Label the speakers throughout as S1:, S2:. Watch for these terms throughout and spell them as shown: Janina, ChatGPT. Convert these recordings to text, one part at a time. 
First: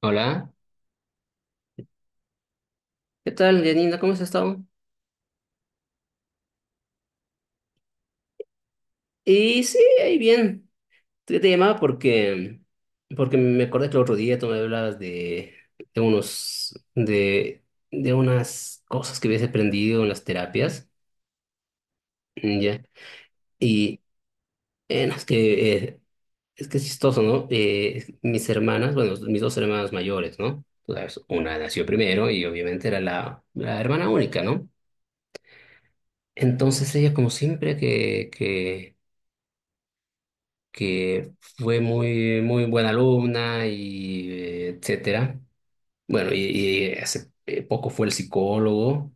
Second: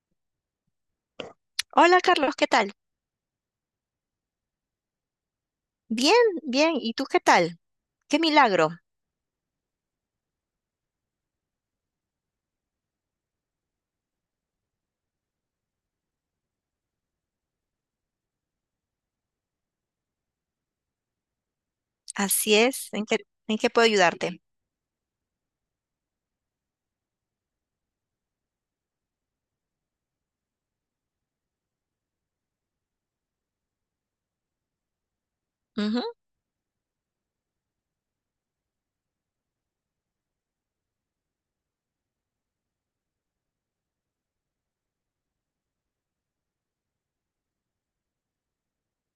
S1: Hola,
S2: Hola Carlos, ¿qué tal?
S1: ¿qué tal, Janina? ¿Cómo has estado?
S2: Bien, bien. ¿Y tú qué tal? Qué milagro.
S1: Y sí, ahí bien. Te llamaba porque me acordé que el otro día tú me hablabas de unos, de, de unas cosas que habías aprendido en las terapias,
S2: Así
S1: ¿ya?
S2: es. En qué puedo
S1: Y
S2: ayudarte?
S1: no, es que, es que es chistoso, ¿no? Mis hermanas, bueno, mis dos hermanas mayores, ¿no? Tú sabes, una nació primero y obviamente era la hermana única, ¿no?
S2: Ujú,
S1: Entonces ella, como siempre que, que fue muy, muy buena alumna y etcétera. Bueno, y hace poco fue el psicólogo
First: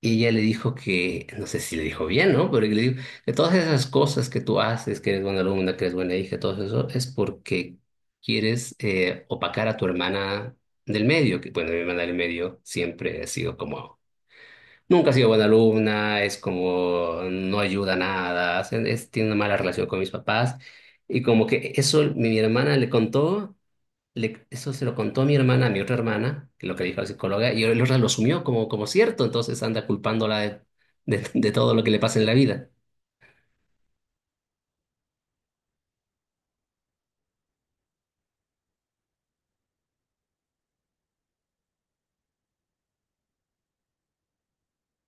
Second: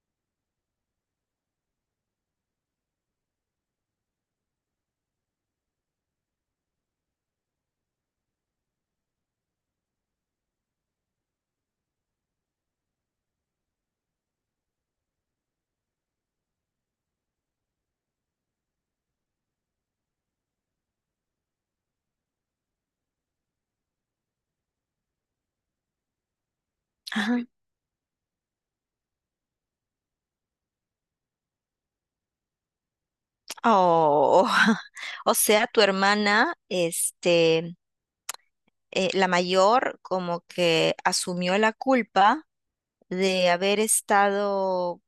S1: y ella le dijo que, no sé si le dijo bien, ¿no? Pero le dijo que todas esas cosas que tú haces, que eres buena alumna, que eres buena hija, todo eso es porque quieres opacar a tu hermana del medio, que bueno, mi hermana del medio siempre ha sido como, nunca ha sido buena alumna, es como no ayuda a nada, tiene una mala relación con mis papás. Y como que eso mi hermana le contó, eso se lo contó mi hermana, a mi otra hermana, que lo que dijo la
S2: ajá.
S1: psicóloga, y la otra lo asumió como cierto, entonces anda culpándola de todo lo que le pasa en la vida.
S2: Oh, o sea, tu hermana, la mayor, como que asumió la culpa de haber estado,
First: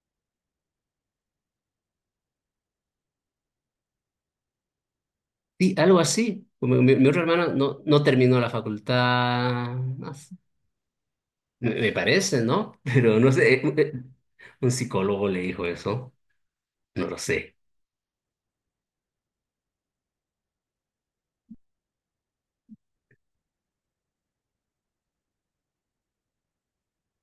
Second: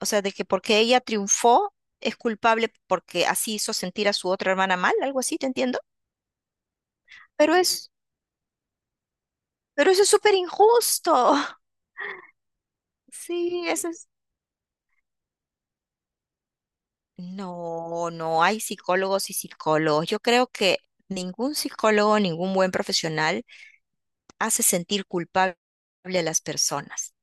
S2: o sea, de que porque ella triunfó es culpable porque así hizo sentir a su otra hermana mal, algo así, ¿te
S1: Sí,
S2: entiendo?
S1: algo así. Mi otra hermana
S2: Pero
S1: no,
S2: es,
S1: no terminó la facultad,
S2: pero eso es
S1: no sé,
S2: súper injusto.
S1: me parece, ¿no? Pero no sé,
S2: Sí, eso es.
S1: un psicólogo le dijo eso. No lo sé.
S2: No, no hay psicólogos y psicólogos. Yo creo que ningún psicólogo, ningún buen profesional hace sentir culpable a las personas.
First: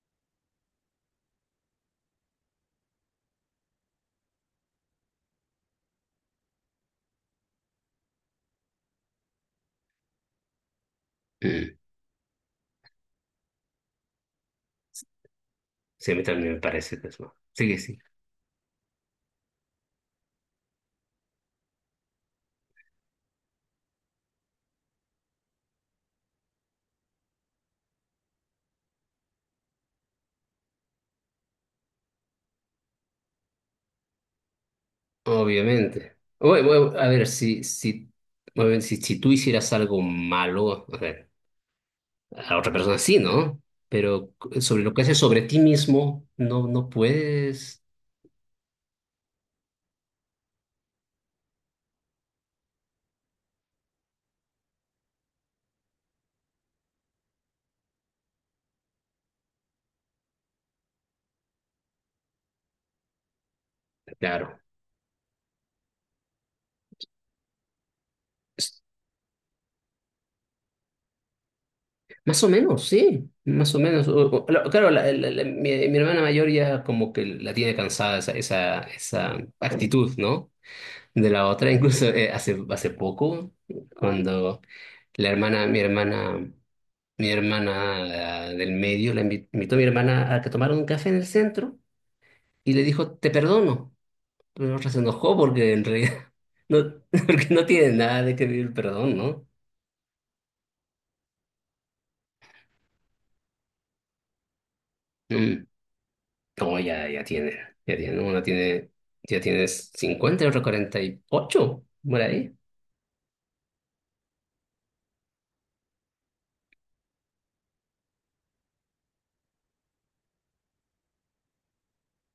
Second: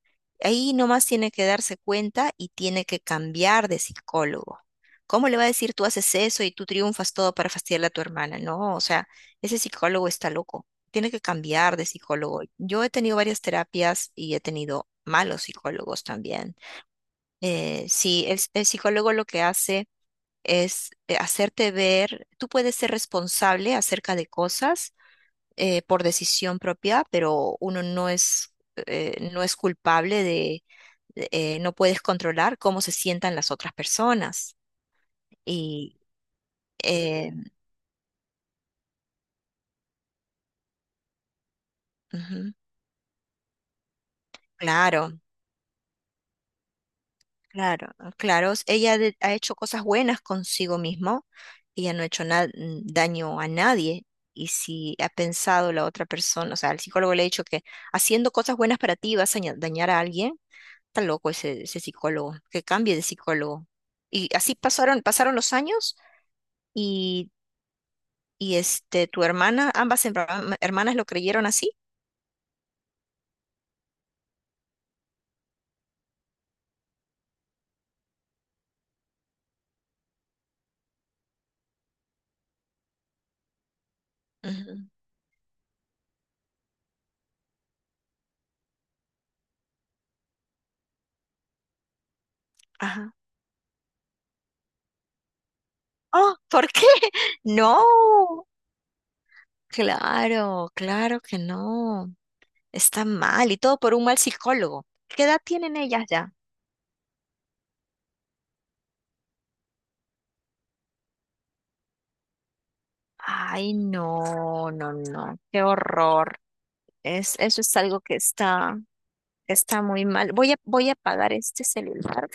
S2: Ahí nomás tiene que darse cuenta y tiene que cambiar de psicólogo. ¿Cómo le va a decir tú haces eso y tú triunfas todo para fastidiarle a tu hermana? No, o sea, ese psicólogo está loco. Tiene que
S1: Mm.
S2: cambiar de psicólogo. Yo he tenido varias terapias y he tenido malos psicólogos
S1: Sí, a mí también
S2: también.
S1: me parece que es más. Sí, que sí.
S2: Sí, el psicólogo lo que hace es hacerte ver, tú puedes ser responsable acerca de cosas por decisión propia, pero uno no es, no es culpable de, no puedes controlar cómo se sientan las otras personas. Y
S1: Obviamente. Bueno, bueno, a ver,
S2: eh,
S1: si, si, bueno, si tú hicieras algo malo, a ver,
S2: ujú,
S1: a otra persona sí, ¿no? Pero sobre lo que haces
S2: claro,
S1: sobre ti mismo, no puedes.
S2: claro, claro, ha hecho cosas buenas consigo mismo, ella no ha hecho daño a nadie. Y si ha pensado la otra persona, o sea, el psicólogo le ha dicho que haciendo cosas buenas para ti vas a dañar a alguien, está loco ese, ese psicólogo, que cambie de psicólogo. Y así
S1: Claro.
S2: pasaron, pasaron los años y, y
S1: Es-
S2: este, tu hermana, ambas hermanas lo creyeron así.
S1: Más o menos, sí. Más o menos. Claro, mi hermana mayor ya como que la tiene cansada esa actitud, ¿no? De la otra, incluso hace poco, cuando
S2: Ujú.
S1: La hermana, mi hermana, mi hermana ah, del medio, la invitó a mi hermana a que tomaran un café en el centro y le dijo,
S2: Ajá.
S1: te perdono. Pero la otra se enojó porque en realidad
S2: Oh, ¿por
S1: no,
S2: qué?
S1: porque no tiene nada de que
S2: No,
S1: pedir el perdón, ¿no?
S2: claro, claro que no. Está mal y todo por un mal psicólogo. ¿Qué edad
S1: Mm.
S2: tienen ellas ya?
S1: No, ya, ya tiene, una tiene, ya tienes 50 y otra 48, por ahí.
S2: Ay, no, no, no, qué horror. Es, eso es algo que está, está muy mal. Voy a, voy a apagar este celular.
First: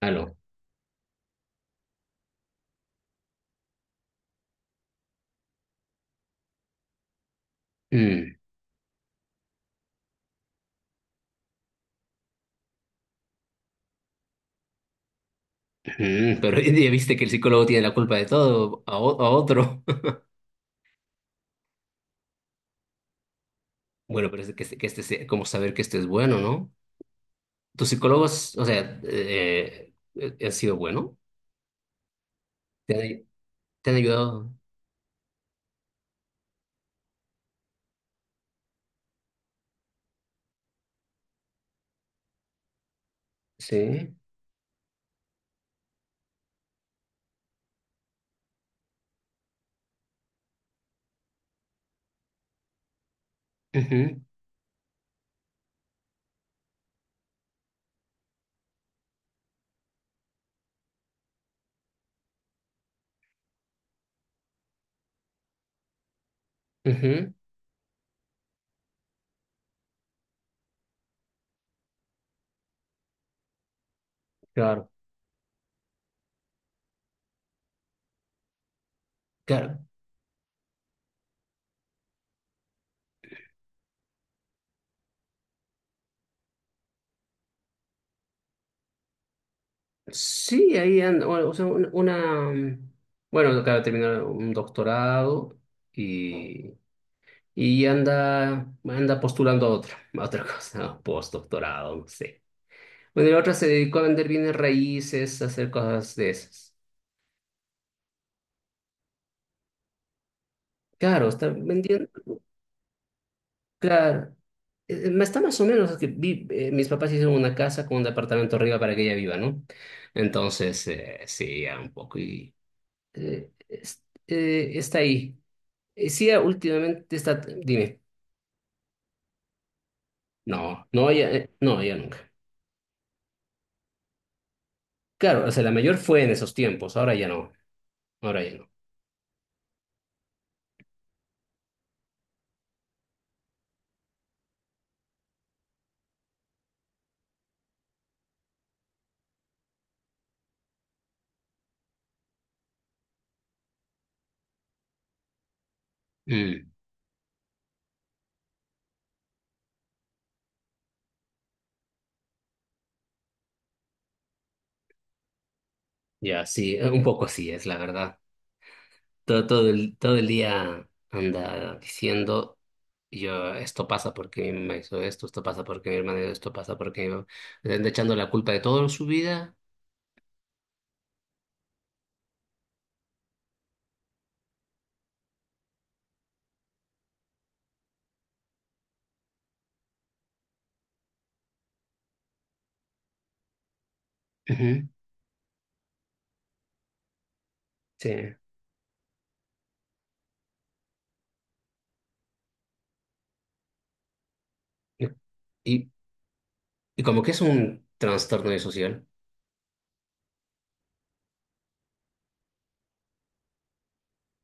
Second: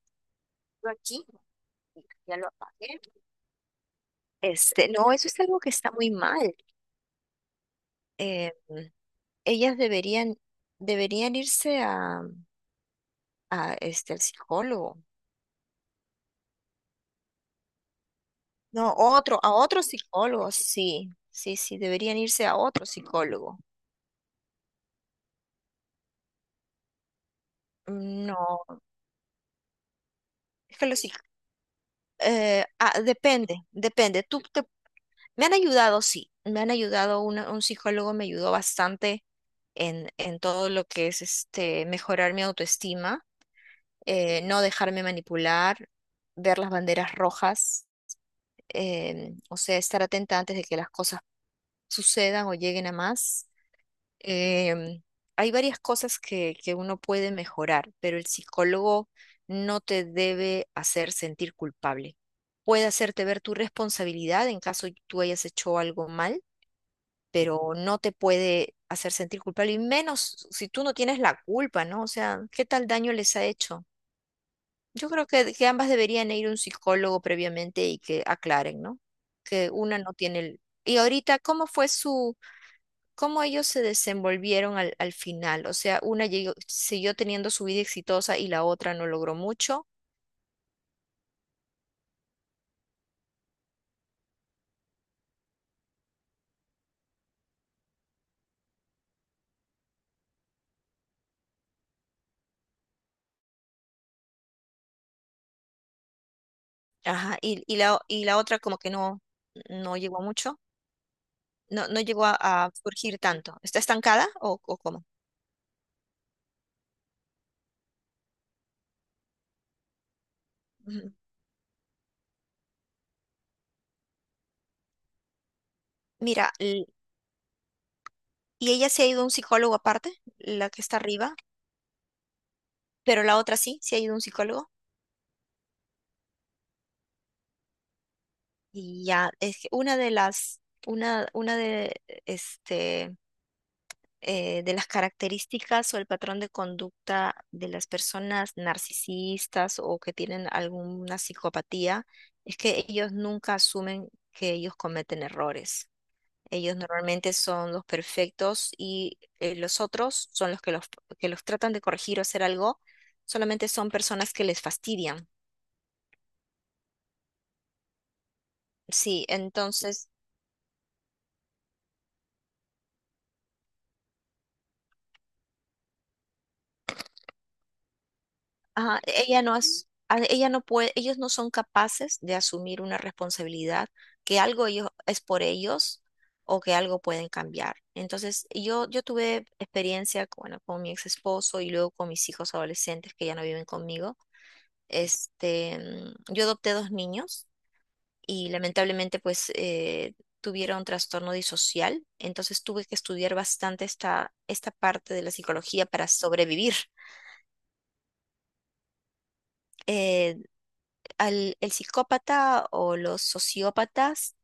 S1: Aló.
S2: Yo aquí. Ya lo apagué. Este, no, eso es algo que está muy mal.
S1: Mm,
S2: Eh, ellas deberían, deberían irse a este, al psicólogo.
S1: pero ya viste que el psicólogo tiene la culpa de todo,
S2: No,
S1: a
S2: otro, a
S1: otro.
S2: otro psicólogo, sí, sí, sí, deberían irse a otro psicólogo.
S1: Bueno, pero es que, que este sea como saber que esto es bueno, ¿no? ¿Tus psicólogos, o
S2: No,
S1: sea, han sido
S2: es que
S1: bueno? ¿Te han,
S2: depende,
S1: te han
S2: depende.
S1: ayudado?
S2: Me han ayudado, sí, me han ayudado, un psicólogo me ayudó bastante en todo lo que es este, mejorar mi autoestima
S1: Sí.
S2: no dejarme manipular, ver las banderas rojas, o sea, estar atenta antes de que las cosas sucedan o lleguen a más.
S1: Ujú,
S2: Em, hay varias cosas que uno puede mejorar, pero el psicólogo no te debe hacer sentir culpable. Puede hacerte ver tu responsabilidad en caso tú hayas hecho algo mal,
S1: ujú.
S2: pero no te puede hacer sentir culpable, y menos si tú no tienes la culpa, ¿no? O sea, ¿qué tal daño les ha hecho?
S1: Claro,
S2: Yo creo que ambas deberían ir a un psicólogo previamente y que aclaren, ¿no? Que
S1: claro.
S2: una no tiene el... Y ahorita, ¿cómo fue su, cómo ellos se desenvolvieron al, al final? O sea, siguió teniendo su vida exitosa y la otra no logró mucho.
S1: Sí, ahí anda, o sea, bueno, acaba de terminar un doctorado, y, y anda postulando a otra cosa, postdoctorado, no sé. Bueno, y la otra se dedicó a vender bienes raíces, a hacer cosas de esas.
S2: Ajá, y la otra como que no, no llegó a mucho,
S1: Claro, está
S2: no, no
S1: vendiendo.
S2: llegó a surgir tanto. ¿Está estancada
S1: Claro.
S2: o
S1: Eh,
S2: cómo?
S1: eh, Está más o menos que mis papás hicieron una casa con un departamento arriba para que ella viva, ¿no? Entonces,
S2: Ujú.
S1: sí, ya un poco y está ahí. Sí, ya
S2: Mira, l-
S1: últimamente está, dime,
S2: y ella se ha ido a un psicólogo aparte, la que
S1: no,
S2: está
S1: no, ya,
S2: arriba,
S1: no, ya nunca.
S2: pero la otra sí, se ha ido a un psicólogo.
S1: Claro, o sea, la mayor fue en esos tiempos, ahora ya no, ahora ya no.
S2: Y ya, es que una de las, una de, este, de las características o el patrón de conducta de las personas narcisistas o que tienen alguna psicopatía es que ellos nunca asumen que ellos cometen errores.
S1: Mm,
S2: Ellos normalmente son los perfectos y los otros son los que los, que los tratan de corregir o hacer algo, solamente son personas que les fastidian.
S1: ya, sí, un poco así es, la verdad.
S2: Sí,
S1: Todo, todo el,
S2: entonces
S1: todo el día anda diciendo, y yo, esto pasa porque mi mamá hizo esto, esto pasa porque mi hermana hizo esto, pasa porque mi mamá... Le anda echando la culpa de todo en
S2: ajá,
S1: su
S2: ella no
S1: vida.
S2: as- a- ella no puede, ellos no son capaces de asumir una responsabilidad, que algo ellos es por ellos o que algo pueden cambiar. Entonces, yo tuve experiencia, con- bueno, con mi ex esposo y luego con mis hijos adolescentes que ya no viven conmigo.
S1: Ujú.
S2: Este, mm, yo adopté dos niños
S1: Sí.
S2: y lamentablemente pues tuvieron trastorno disocial, entonces tuve que estudiar bastante esta, esta parte de la psicología
S1: Y,
S2: para sobrevivir.
S1: y como que es un trastorno social.
S2: Eh, el psicópata o los sociópatas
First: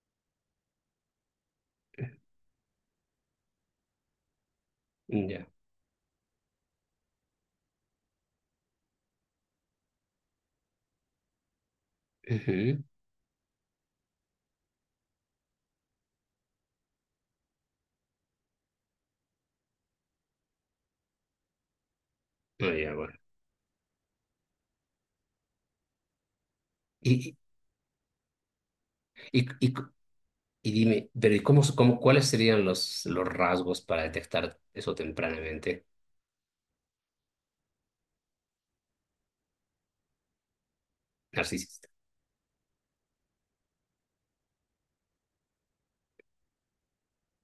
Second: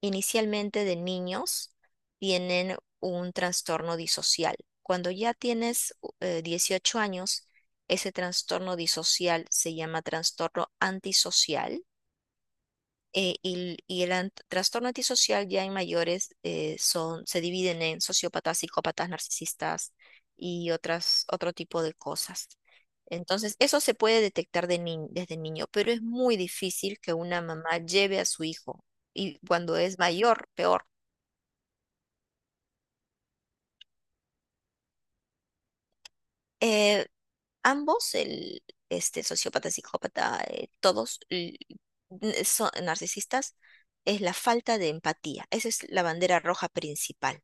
S2: inicialmente de niños tienen un trastorno disocial. Cuando
S1: Mm,
S2: ya
S1: ya.
S2: tienes 18 años, ese trastorno disocial se llama trastorno antisocial
S1: Ujú.
S2: y el trastorno antisocial ya en mayores son, se dividen en sociópatas, psicópatas, narcisistas y otras, otro tipo de cosas.
S1: Ah, ya, bueno.
S2: Entonces, eso se puede detectar de desde niño, pero es muy difícil que
S1: Y,
S2: una mamá lleve a su hijo y
S1: y, y, y-
S2: cuando es mayor,
S1: y
S2: peor.
S1: dime, pero ¿y cuáles serían los rasgos para detectar eso tempranamente?
S2: Eh, ambos, el este, sociópata, psicópata,
S1: Narcisista.
S2: son narcisistas, es la falta de empatía. Esa es la bandera roja principal.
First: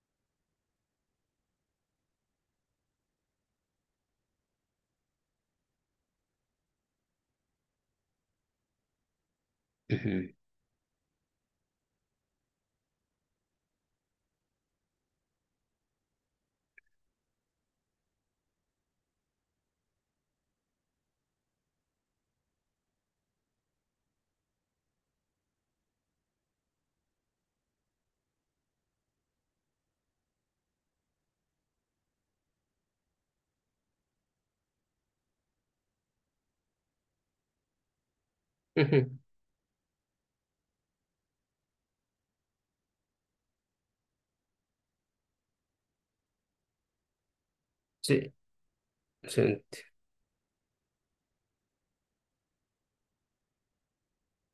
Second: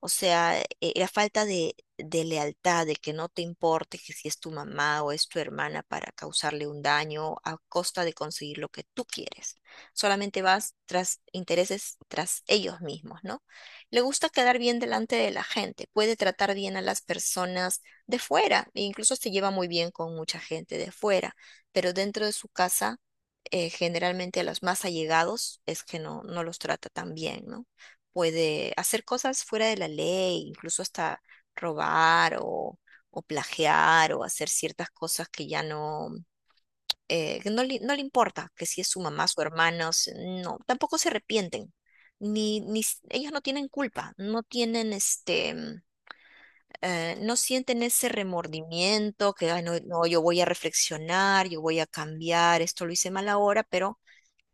S2: O sea, la falta de lealtad, de que no te importe que si es tu mamá o es tu hermana para causarle un daño a costa de conseguir lo que tú quieres.
S1: Ujú,
S2: Solamente vas tras intereses, tras ellos mismos, ¿no? Le gusta quedar bien delante de la gente, puede tratar bien a las personas de fuera, e incluso se lleva muy bien con mucha gente de fuera, pero dentro de su casa generalmente a los más allegados es que no, no los trata tan bien, ¿no? Puede hacer cosas fuera de la ley, incluso hasta robar o plagiar o hacer ciertas cosas que ya no, que no, no le importa, que si es su
S1: ujú.
S2: mamá, su hermano, no, tampoco se arrepienten. Ni, ni s- ellos no tienen culpa, no tienen no sienten ese
S1: Sí,
S2: remordimiento que,
S1: sí,
S2: "Ay, no, no, yo voy a reflexionar, yo voy a cambiar, esto lo hice mal ahora, pero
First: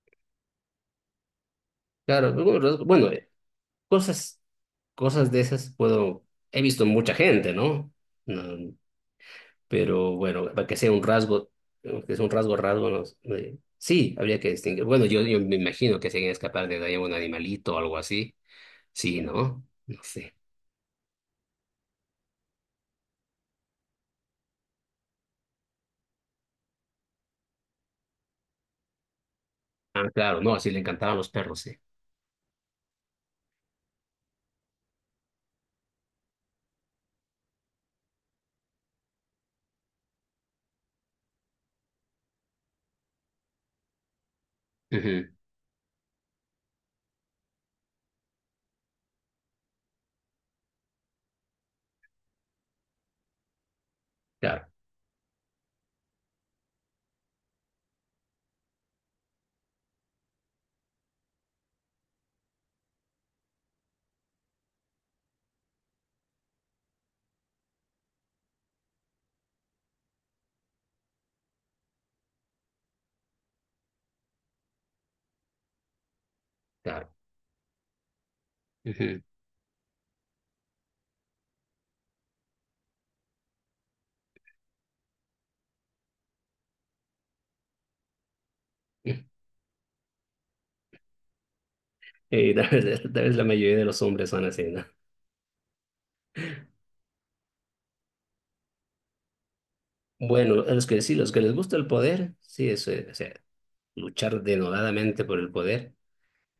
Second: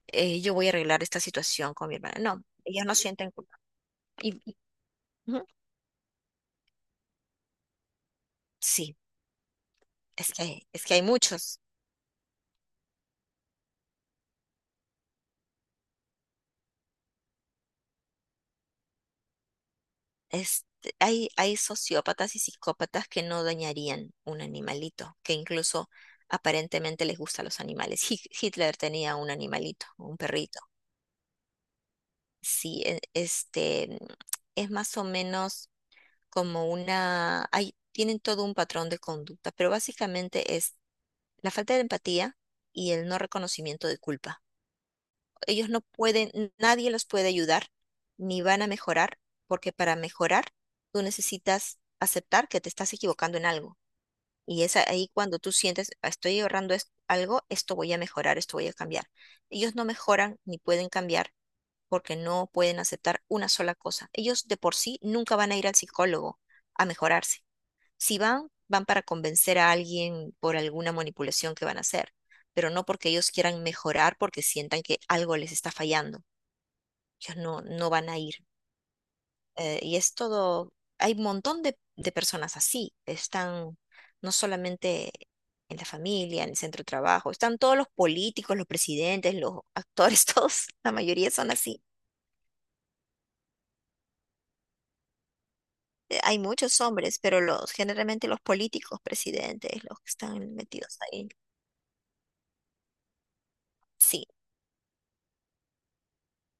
S2: yo voy a arreglar esta situación con mi hermana".
S1: claro.
S2: No, ellos no
S1: Bueno,
S2: sienten culpa.
S1: cosas,
S2: Y, y-
S1: cosas de
S2: ujú,
S1: esas puedo... He visto mucha gente, ¿no? No,
S2: sí,
S1: pero bueno, para que
S2: es
S1: sea
S2: que hay
S1: un rasgo,
S2: muchos.
S1: que sea un rasgo, rasgo, no sé, sí, habría que distinguir. Bueno, yo me imagino que se quieren escapar de ahí un animalito o algo así. Sí, ¿no? No sé.
S2: Este, hay sociópatas y psicópatas que no dañarían un animalito, que incluso aparentemente les gustan los animales. Hitler tenía un animalito,
S1: Ah,
S2: un
S1: claro, no,
S2: perrito.
S1: así le encantaban los perros, sí.
S2: Sí, este, es más o menos como una... Hay, tienen todo un patrón de conducta, pero básicamente es la falta de empatía y el no reconocimiento de culpa.
S1: Ujú.
S2: Ellos no pueden, nadie los puede ayudar, ni van a mejorar, porque para mejorar tú necesitas aceptar que te estás equivocando en algo. Y
S1: Claro,
S2: es ahí cuando tú sientes, "Ah, estoy ahorrando algo, esto voy a mejorar, esto voy a cambiar". Ellos no mejoran ni pueden cambiar porque no pueden aceptar una sola cosa. Ellos de por sí nunca van a ir al psicólogo a mejorarse. Si van, van para convencer a alguien por alguna manipulación que van a hacer, pero no porque ellos quieran mejorar porque sientan que algo les está fallando,
S1: claro.
S2: ellos no, no van a ir.
S1: Ujú.
S2: Y es todo, hay un montón de personas así, están no solamente en la familia, en el centro de trabajo, están todos los políticos, los presidentes, los actores, todos, la mayoría son así.
S1: Y tal vez la mayoría de los hombres son así, ¿no?
S2: Hay muchos hombres, pero los generalmente los políticos, presidentes, los que están
S1: Bueno, a los
S2: metidos
S1: que sí,
S2: ahí.
S1: los que les gusta el poder, sí, eso es, o sea,
S2: Sí,
S1: luchar denodadamente por el poder,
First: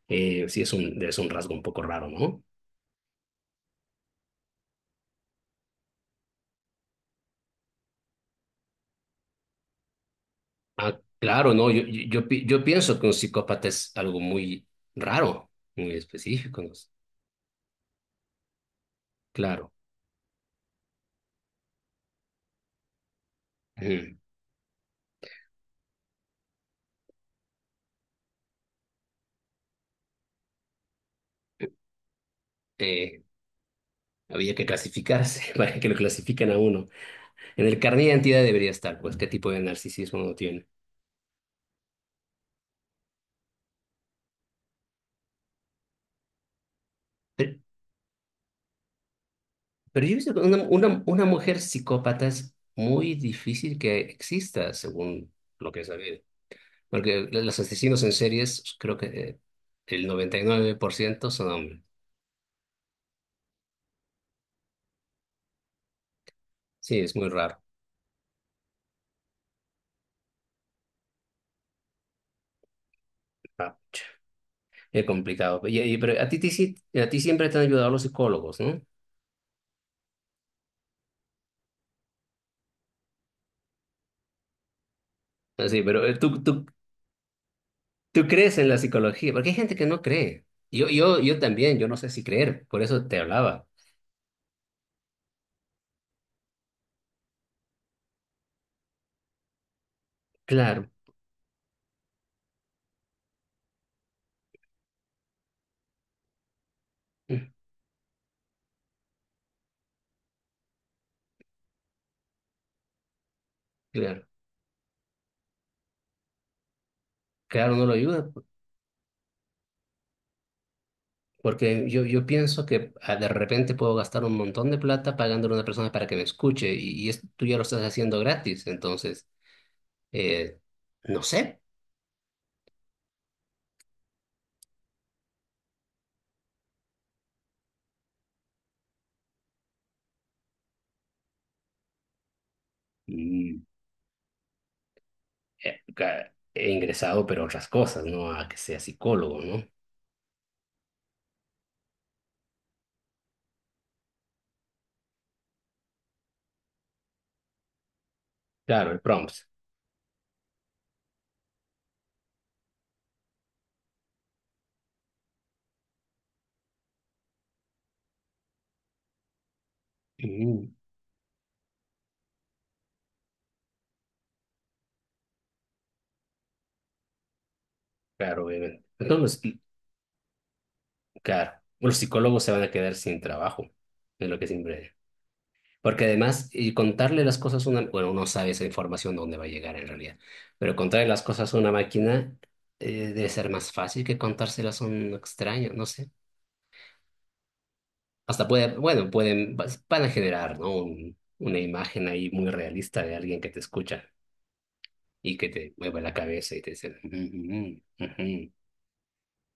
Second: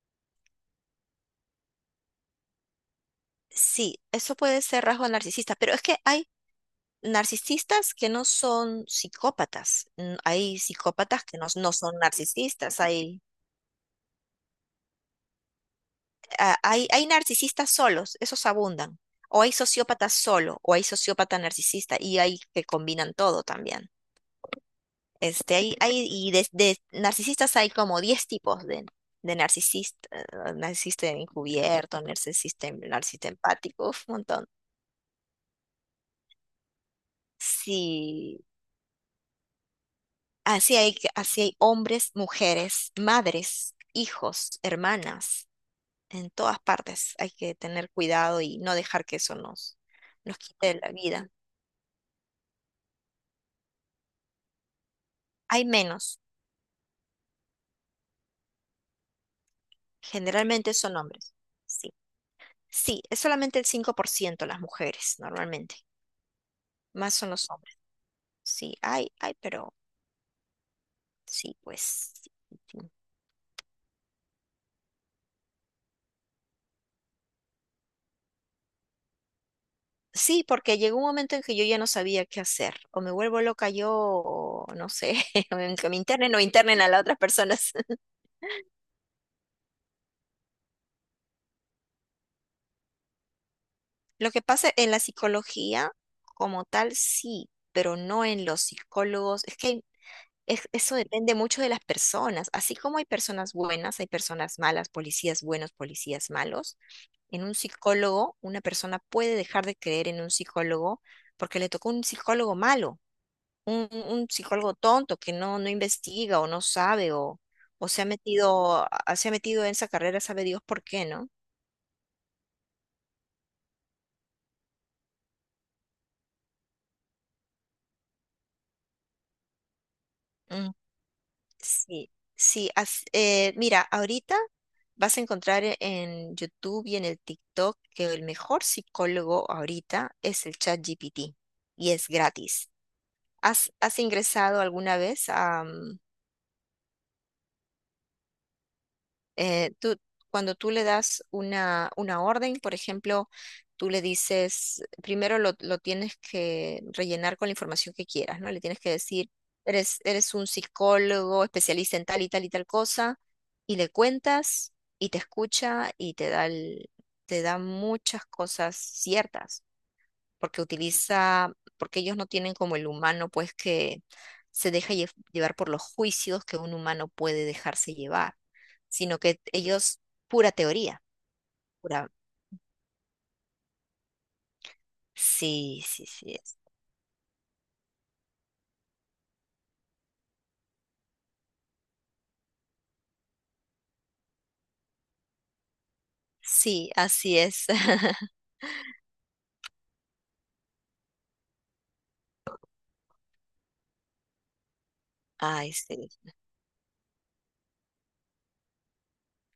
S1: sí es un rasgo un poco raro, ¿no?
S2: sí, eso puede ser rasgo narcisista, pero es que hay narcisistas que no son psicópatas, mm, hay
S1: Ah,
S2: psicópatas que no,
S1: claro, no,
S2: no
S1: yo,
S2: son
S1: yo, yo pi- yo
S2: narcisistas,
S1: pienso que un psicópata es algo muy raro, muy específico, ¿no?
S2: hay, hay narcisistas solos, esos abundan. O hay
S1: Claro.
S2: sociópatas solo, o hay sociópata narcisista, y hay que combinan todo también.
S1: Ujú.
S2: Este, hay, y de narcisistas hay como 10 tipos de narcisista, narcisista encubierto, narcisista,
S1: Eh,
S2: narcisista empático, uf, un montón.
S1: había que clasificarse para que lo clasifiquen a uno. En el carnet de
S2: Sí,
S1: identidad debería estar, pues, qué tipo de narcisismo uno tiene.
S2: así hay hombres, mujeres, madres, hijos, hermanas, en todas partes hay
S1: Pero,
S2: que tener cuidado y no dejar que eso nos,
S1: pero yo he visto
S2: nos
S1: que una,
S2: quite la
S1: una, una
S2: vida.
S1: mujer psicópata es muy difícil que exista, según
S2: Hay
S1: lo que he sabido.
S2: menos.
S1: Porque los asesinos en series, creo que el noventa y
S2: Generalmente
S1: nueve por
S2: son
S1: ciento
S2: hombres.
S1: son hombres.
S2: Sí. Sí, es solamente el 5% las mujeres, normalmente.
S1: Sí,
S2: Más
S1: es muy
S2: son los
S1: raro.
S2: hombres. Sí, hay, pero sí, pues. Sí,
S1: Ah. Qué complicado. Pero a ti siempre te han ayudado los psicólogos, ¿no?
S2: sí, porque llegó un momento en que yo ya no sabía qué hacer. O me vuelvo loca yo, o no sé, o en
S1: Así,
S2: que me
S1: pero
S2: internen o
S1: tú, tú,
S2: internen a las otras personas.
S1: tú crees en la psicología, porque hay gente que no cree. Yo también, yo no sé si creer, por eso te hablaba.
S2: Lo que pasa en la psicología, como tal, sí, pero no en los psicólogos. Es que hay
S1: Claro,
S2: eso depende mucho de las personas. Así como hay personas buenas, hay personas malas, policías buenos, policías malos. En
S1: mm,
S2: un psicólogo, una persona puede dejar de creer en un psicólogo porque le tocó un psicólogo malo,
S1: claro,
S2: un psicólogo tonto que no, no investiga o no sabe
S1: claro, no
S2: o
S1: lo
S2: se ha
S1: ayuda,
S2: metido, se ha metido en esa carrera, sabe Dios por qué, ¿no?
S1: porque yo pienso que de repente puedo gastar un montón de plata pagándole a una persona para que me escuche, y tú ya lo estás haciendo gratis, entonces, eh, no sé.
S2: Sí, sí, mira, ahorita vas a encontrar en YouTube y en el TikTok que el mejor psicólogo ahorita es el ChatGPT y es gratis.
S1: Mm,
S2: ¿Has, has ingresado alguna vez a,
S1: He ingresado, pero a otras cosas, no a que sea psicólogo, ¿no?
S2: tú, cuando tú le das una orden, por ejemplo, tú le dices, primero lo tienes que rellenar con la información que quieras, ¿no? Le tienes
S1: Claro,
S2: que
S1: el
S2: decir,
S1: prompt.
S2: eres, eres un psicólogo especialista en tal y tal y tal cosa, y le cuentas y te escucha y te da, te da muchas cosas ciertas porque
S1: Mm,
S2: utiliza, porque ellos no tienen como el humano, pues que se deja llevar por los juicios que un humano puede dejarse llevar,
S1: claro, obviamente.
S2: sino
S1: Entonces,
S2: que ellos, pura teoría,
S1: claro, los
S2: pura...
S1: psicólogos se van a quedar sin trabajo, es lo que siempre.
S2: Sí,
S1: Porque
S2: sí, sí
S1: además,
S2: es.
S1: y contarle las cosas a una, bueno, uno sabe esa información dónde va a llegar en realidad, pero contarle las cosas a una máquina debe ser más fácil que contárselas a un extraño, no sé.
S2: Sí, así es.
S1: Hasta puede, bueno, van a generar, ¿no? Una imagen ahí muy realista de alguien que te escucha y que
S2: Ay,
S1: te mueve
S2: sí,
S1: la cabeza y te dice, "Mm, mm, mm, ujú".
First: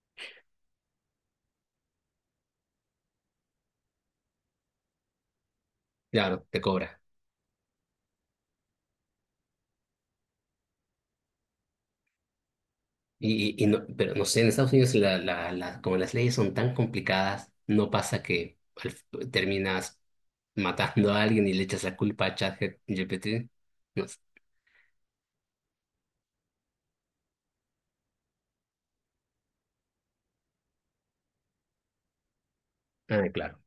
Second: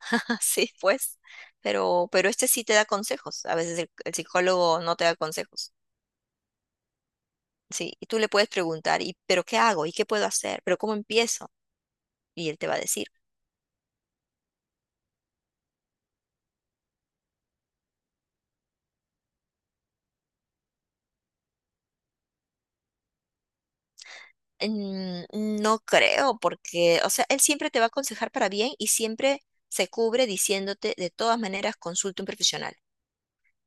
S2: sí, pues. Pero este sí te da consejos. A veces el psicólogo no te da consejos.
S1: Claro, te cobra.
S2: Sí, y tú le puedes preguntar, ¿y pero qué hago? ¿Y qué puedo hacer? ¿Pero cómo empiezo? Y él te va a decir.
S1: Pero no sé, en Estados Unidos la, como las leyes son tan complicadas, no pasa que terminas matando a alguien y le echas la culpa a ChatGPT. No sé.
S2: Mm, no creo, porque, o sea, él siempre te va a aconsejar para bien y siempre se cubre diciéndote, de todas maneras, consulta un profesional.
S1: Ah, claro.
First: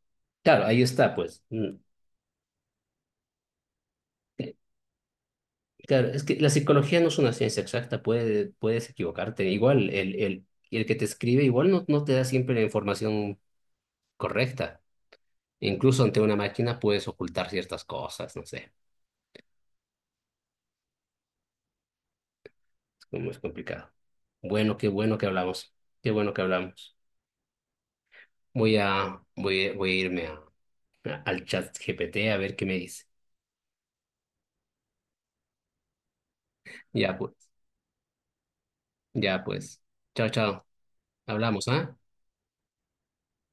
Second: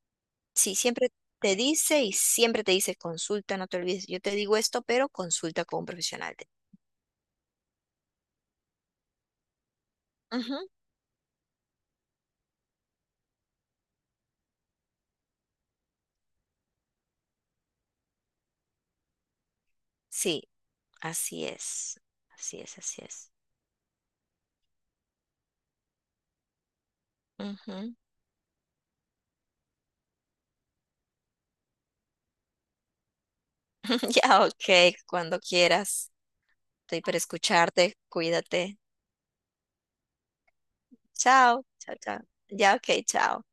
S1: Claro,
S2: Sí,
S1: ahí
S2: siempre
S1: está, pues.
S2: te
S1: Mm,
S2: dice y siempre te dice, consulta, no te olvides, yo te digo esto, pero consulta con un
S1: Claro, es que
S2: profesional.
S1: la psicología no es una ciencia exacta, puedes equivocarte. Igual, el, el,
S2: Ujú,
S1: el que te escribe igual no te da siempre la información correcta. Incluso ante una máquina puedes ocultar ciertas cosas, no sé,
S2: sí, así es, así es, así
S1: es como
S2: es.
S1: es complicado. Bueno, qué bueno que hablamos, qué bueno que hablamos.
S2: Ujú.
S1: Voy a irme al chat GPT a ver qué me dice.
S2: Ya, ok, cuando quieras, estoy
S1: Ya
S2: para
S1: pues,
S2: escucharte, cuídate.
S1: ya pues. Chao, chao.
S2: Chao,
S1: Hablamos, ¿ah?
S2: chao, chao. Ya, ok, chao.